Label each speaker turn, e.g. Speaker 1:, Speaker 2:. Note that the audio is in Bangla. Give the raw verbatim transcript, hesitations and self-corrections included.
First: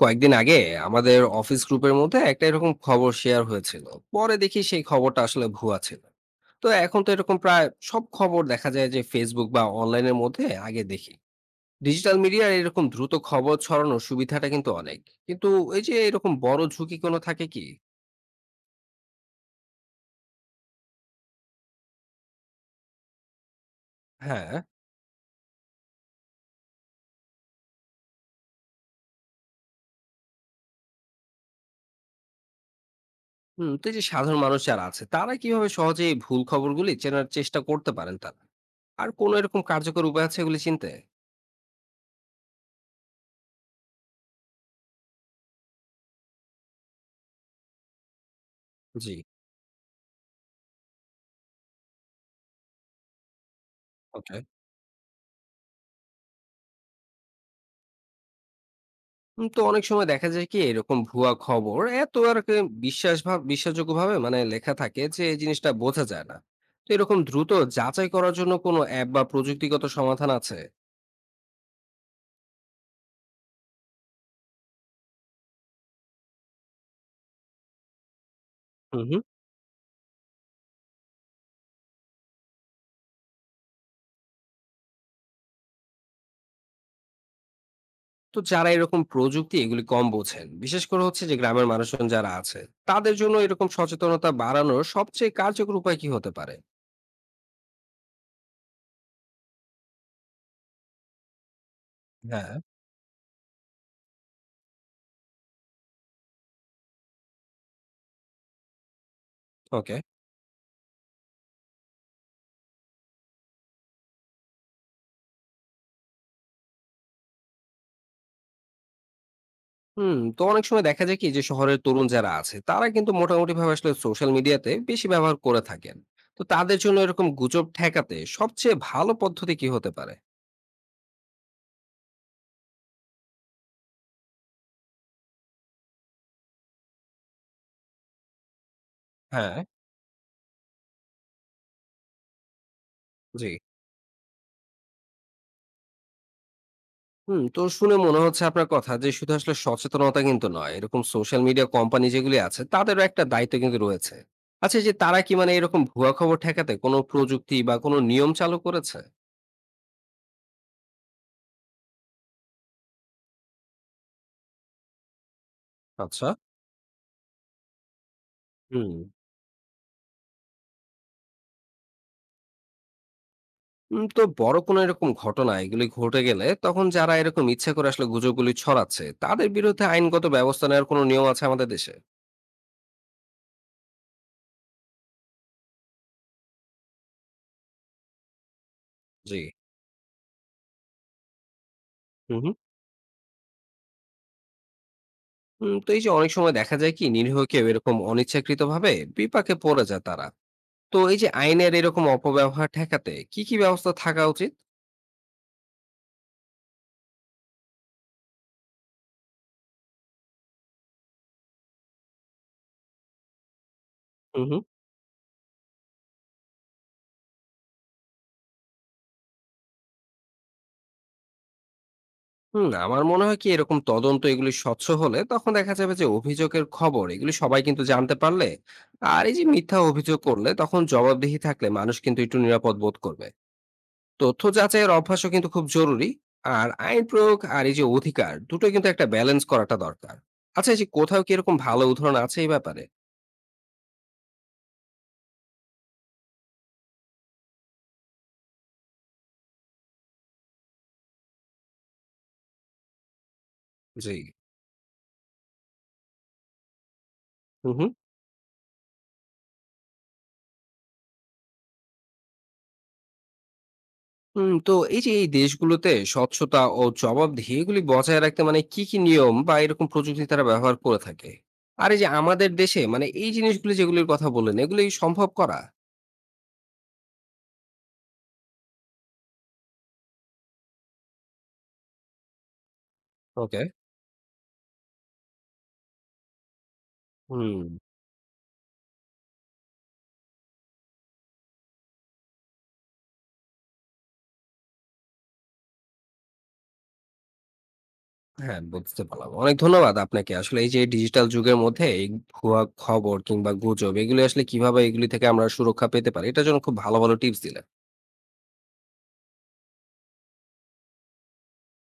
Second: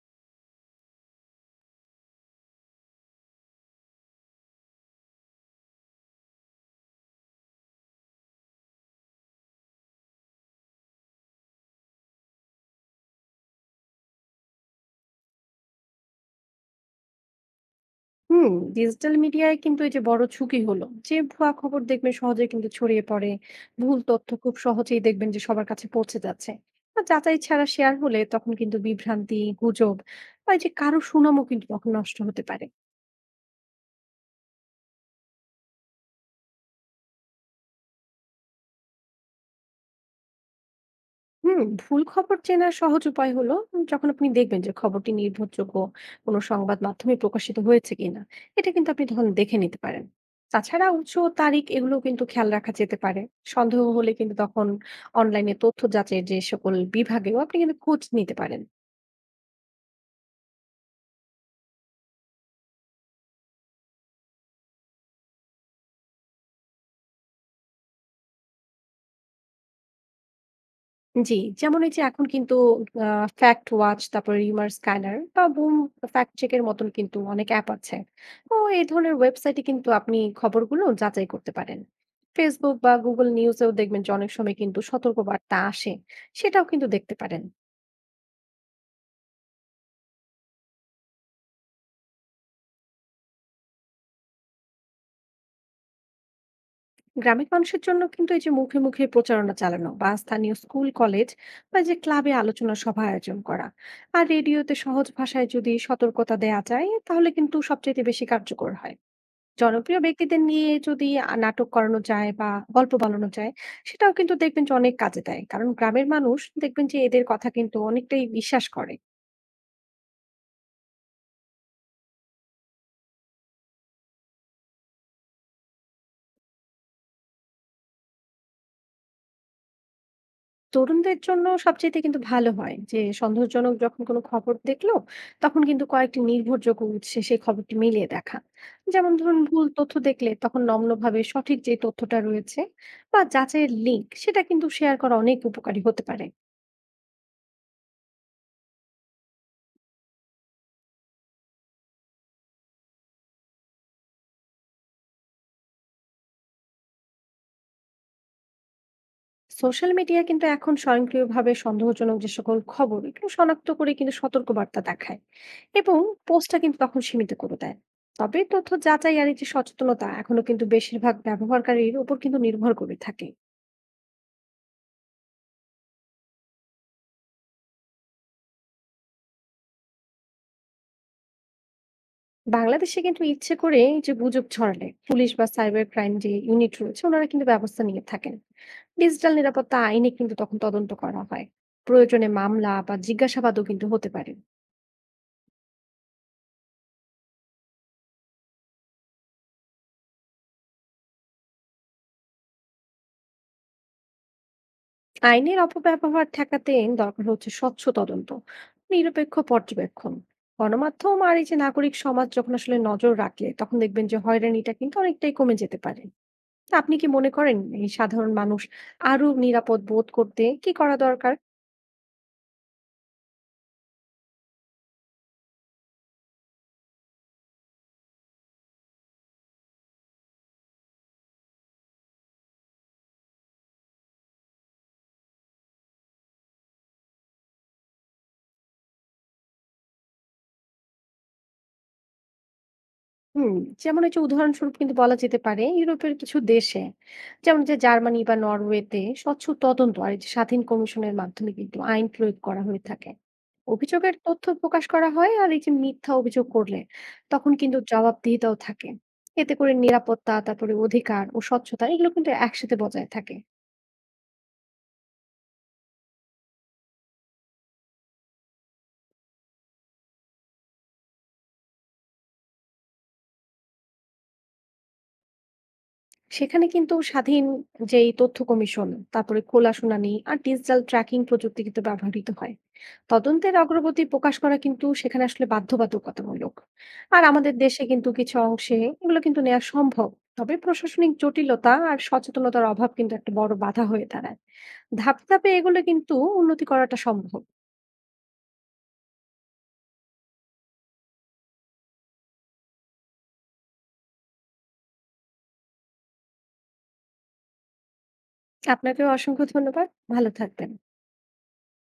Speaker 1: কয়েকদিন আগে আমাদের অফিস গ্রুপের মধ্যে একটা এরকম খবর শেয়ার হয়েছিল। পরে দেখি সেই খবরটা আসলে ভুয়া ছিল। তো এখন তো এরকম প্রায় সব খবর দেখা যায় যে ফেসবুক বা অনলাইনের মধ্যে আগে দেখি। ডিজিটাল মিডিয়ার এরকম দ্রুত খবর ছড়ানোর সুবিধাটা কিন্তু অনেক, কিন্তু এই যে এরকম বড় ঝুঁকি কোনো থাকে কি?
Speaker 2: হুম। ডিজিটাল মিডিয়ায় কিন্তু এই যে বড় ঝুঁকি হলো যে ভুয়া খবর দেখবেন সহজে কিন্তু ছড়িয়ে পড়ে। ভুল তথ্য খুব
Speaker 1: হ্যাঁ।
Speaker 2: সহজেই দেখবেন যে সবার কাছে পৌঁছে যাচ্ছে। আর যাচাই ছাড়া শেয়ার হলে তখন কিন্তু বিভ্রান্তি, গুজব বা এই যে কারো সুনামও কিন্তু তখন নষ্ট হতে পারে।
Speaker 1: হুম। তো এই যে সাধারণ মানুষ যারা আছে তারা কিভাবে সহজে এই ভুল খবরগুলি চেনার চেষ্টা করতে পারেন তারা, আর কোন এরকম কার্যকর উপায় আছে এগুলি চিনতে?
Speaker 2: হুম, ভুল খবর চেনার সহজ উপায় হলো উম, যখন আপনি দেখবেন যে খবরটি নির্ভরযোগ্য কোনো সংবাদ মাধ্যমে প্রকাশিত হয়েছে কিনা, এটা কিন্তু আপনি
Speaker 1: জি।
Speaker 2: তখন দেখে নিতে পারেন। তাছাড়া উৎস ও তারিখ এগুলো কিন্তু খেয়াল রাখা যেতে পারে। সন্দেহ হলে কিন্তু
Speaker 1: ওকে।
Speaker 2: তখন অনলাইনে তথ্য যাচাইয়ের যে সকল বিভাগেও আপনি কিন্তু খোঁজ নিতে পারেন।
Speaker 1: উম তো অনেক সময় দেখা যায় কি এরকম ভুয়া খবর এত আর কি বিশ্বাস ভাব বিশ্বাসযোগ্য ভাবে মানে লেখা থাকে যে এই জিনিসটা বোঝা যায় না। তো এরকম দ্রুত যাচাই করার জন্য কোনো অ্যাপ বা প্রযুক্তিগত সমাধান আছে?
Speaker 2: জি, যেমন এই যে এখন কিন্তু আ ফ্যাক্ট ওয়াচ, তারপরে রিউমার স্ক্যানার বা বুম ফ্যাক্ট চেক এর মতন কিন্তু অনেক অ্যাপ আছে। তো এই
Speaker 1: হুম
Speaker 2: ধরনের
Speaker 1: হুম।
Speaker 2: ওয়েবসাইটে কিন্তু আপনি খবরগুলো যাচাই করতে পারেন। Facebook বা Google News এও দেখবেন যে অনেক সময় কিন্তু সতর্কবার্তা আসে, সেটাও কিন্তু দেখতে পারেন।
Speaker 1: তো যারা এরকম প্রযুক্তি এগুলি কম বোঝেন বিশেষ করে হচ্ছে যে গ্রামের মানুষজন যারা আছে তাদের জন্য এরকম সচেতনতা বাড়ানোর সবচেয়ে কার্যকর উপায় কি হতে পারে?
Speaker 2: গ্রামের মানুষের জন্য কিন্তু এই যে মুখে মুখে প্রচারণা চালানো বা স্থানীয় স্কুল, কলেজ বা যে ক্লাবে
Speaker 1: হ্যাঁ।
Speaker 2: আলোচনা সভা আয়োজন করা। আর রেডিওতে সহজ ভাষায় যদি সতর্কতা দেয়া যায়, তাহলে কিন্তু সবচাইতে বেশি কার্যকর হয়।
Speaker 1: ওকে।
Speaker 2: জনপ্রিয় ব্যক্তিদের নিয়ে যদি আ নাটক করানো যায় বা গল্প বানানো যায়, সেটাও কিন্তু দেখবেন যে অনেক কাজে দেয়। কারণ গ্রামের মানুষ দেখবেন যে এদের কথা কিন্তু অনেকটাই বিশ্বাস করে।
Speaker 1: হুম। তো অনেক সময় দেখা যায় কি যে শহরের তরুণ যারা আছে তারা কিন্তু মোটামুটি ভাবে আসলে সোশ্যাল মিডিয়াতে বেশি ব্যবহার করে থাকেন। তো তাদের জন্য এরকম গুজব ঠেকাতে সবচেয়ে ভালো পদ্ধতি কি হতে পারে?
Speaker 2: তরুণদের জন্য সবচাইতে কিন্তু ভালো হয় যে সন্দেহজনক যখন কোনো খবর দেখলো, তখন কিন্তু কয়েকটি নির্ভরযোগ্য উৎসে সেই খবরটি মিলিয়ে দেখা। যেমন ধরুন
Speaker 1: হ্যাঁ।
Speaker 2: ভুল তথ্য দেখলে তখন নম্রভাবে সঠিক যে তথ্যটা রয়েছে বা
Speaker 1: জি।
Speaker 2: যাচাইয়ের লিঙ্ক সেটা কিন্তু শেয়ার করা অনেক উপকারী হতে পারে।
Speaker 1: হুম। তো শুনে মনে হচ্ছে আপনার কথা যে শুধু আসলে সচেতনতা কিন্তু নয়, এরকম সোশ্যাল মিডিয়া কোম্পানি যেগুলি আছে তাদেরও একটা দায়িত্ব কিন্তু রয়েছে। আচ্ছা এই যে তারা কি মানে এরকম ভুয়া খবর ঠেকাতে কোনো প্রযুক্তি বা কোনো নিয়ম চালু করেছে?
Speaker 2: সোশ্যাল মিডিয়া কিন্তু এখন স্বয়ংক্রিয়ভাবে সন্দেহজনক যে সকল খবর এগুলো শনাক্ত করে কিন্তু সতর্কবার্তা দেখায় এবং
Speaker 1: আচ্ছা।
Speaker 2: পোস্টটা কিন্তু তখন সীমিত করে দেয়। তবে তথ্য
Speaker 1: হুম।
Speaker 2: যাচাই আর এই যে সচেতনতা এখনো কিন্তু বেশিরভাগ ব্যবহারকারীর উপর কিন্তু নির্ভর করে থাকে।
Speaker 1: উম, তো বড় কোনো এরকম ঘটনা এগুলি ঘটে গেলে তখন যারা এরকম ইচ্ছা করে আসলে গুজবগুলি ছড়াচ্ছে তাদের বিরুদ্ধে আইনগত ব্যবস্থা নেওয়ার কোনো নিয়ম আছে আমাদের দেশে?
Speaker 2: বাংলাদেশে কিন্তু ইচ্ছে করে এই যে গুজব ছড়ালে পুলিশ বা সাইবার ক্রাইম যে ইউনিট রয়েছে ওনারা কিন্তু ব্যবস্থা নিয়ে থাকেন। ডিজিটাল
Speaker 1: জি।
Speaker 2: নিরাপত্তা আইনে কিন্তু তখন তদন্ত করা হয়। প্রয়োজনে
Speaker 1: হুম হুম।
Speaker 2: মামলা বা জিজ্ঞাসাবাদও কিন্তু হতে পারে।
Speaker 1: উম, তো এই যে অনেক সময় দেখা যায় কি নিরীহ কেউ এরকম অনিচ্ছাকৃত ভাবে বিপাকে পড়ে যায় তারা। তো এই যে আইনের এরকম অপব্যবহার ঠেকাতে কি কি ব্যবস্থা থাকা উচিত?
Speaker 2: আইনের অপব্যবহার ঠেকাতে দরকার হচ্ছে স্বচ্ছ তদন্ত, নিরপেক্ষ পর্যবেক্ষণ। গণমাধ্যম আর এই যে নাগরিক সমাজ যখন আসলে নজর রাখলে তখন দেখবেন যে
Speaker 1: হুম হুম।
Speaker 2: হয়রানিটা কিন্তু অনেকটাই কমে যেতে পারে। তা আপনি কি মনে করেন, এই সাধারণ মানুষ আরো নিরাপদ বোধ করতে কি করা দরকার?
Speaker 1: হুম, আমার মনে হয় কি এরকম তদন্ত এগুলি স্বচ্ছ হলে তখন দেখা যাবে যে অভিযোগের খবর এগুলি সবাই কিন্তু জানতে পারলে, আর এই যে মিথ্যা অভিযোগ করলে তখন জবাবদিহি থাকলে মানুষ কিন্তু একটু নিরাপদ বোধ করবে। তথ্য যাচাইয়ের অভ্যাসও কিন্তু খুব জরুরি। আর আইন প্রয়োগ আর এই যে অধিকার দুটোই কিন্তু একটা ব্যালেন্স করাটা দরকার। আচ্ছা এই যে কোথাও কি এরকম ভালো উদাহরণ আছে এই ব্যাপারে?
Speaker 2: হুম, যেমন এই যে উদাহরণস্বরূপ কিন্তু বলা যেতে পারে, ইউরোপের কিছু দেশে যেমন যে জার্মানি বা নরওয়েতে স্বচ্ছ তদন্ত আর এই যে স্বাধীন কমিশনের মাধ্যমে কিন্তু আইন প্রয়োগ করা হয়ে থাকে। অভিযোগের
Speaker 1: জি।
Speaker 2: তথ্য প্রকাশ করা হয় আর এই যে মিথ্যা অভিযোগ করলে তখন
Speaker 1: হুম
Speaker 2: কিন্তু
Speaker 1: হুম।
Speaker 2: জবাবদিহিতাও থাকে। এতে করে নিরাপত্তা, তারপরে অধিকার ও স্বচ্ছতা এগুলো কিন্তু একসাথে বজায় থাকে।
Speaker 1: হুম, তো এই যে এই দেশগুলোতে স্বচ্ছতা ও জবাবদিহি এগুলি বজায় রাখতে মানে কি কি নিয়ম বা এরকম প্রযুক্তি তারা ব্যবহার করে থাকে, আর এই যে আমাদের দেশে মানে এই জিনিসগুলি যেগুলির কথা বললেন এগুলি সম্ভব করা?
Speaker 2: সেখানে কিন্তু স্বাধীন যেই তথ্য কমিশন, তারপরে খোলা শুনানি আর ডিজিটাল ট্র্যাকিং প্রযুক্তি কিন্তু ব্যবহৃত হয়। তদন্তের
Speaker 1: ওকে।
Speaker 2: অগ্রগতি প্রকাশ করা কিন্তু সেখানে আসলে বাধ্যবাধকতামূলক। আর আমাদের
Speaker 1: হুম।
Speaker 2: দেশে কিন্তু কিছু অংশে এগুলো কিন্তু নেওয়া সম্ভব। তবে প্রশাসনিক জটিলতা আর সচেতনতার অভাব কিন্তু একটা বড় বাধা হয়ে দাঁড়ায়। ধাপে ধাপে এগুলো কিন্তু উন্নতি করাটা সম্ভব।
Speaker 1: হ্যাঁ, বুঝতে পারলাম। অনেক ধন্যবাদ আপনাকে। আসলে এই যে ডিজিটাল যুগের মধ্যে এই ভুয়া খবর কিংবা গুজব এগুলো আসলে কিভাবে এগুলি থেকে আমরা সুরক্ষা পেতে পারি এটার জন্য খুব ভালো, ভালো টিপস দিলেন।
Speaker 2: আপনাকেও অসংখ্য ধন্যবাদ। ভালো থাকবেন।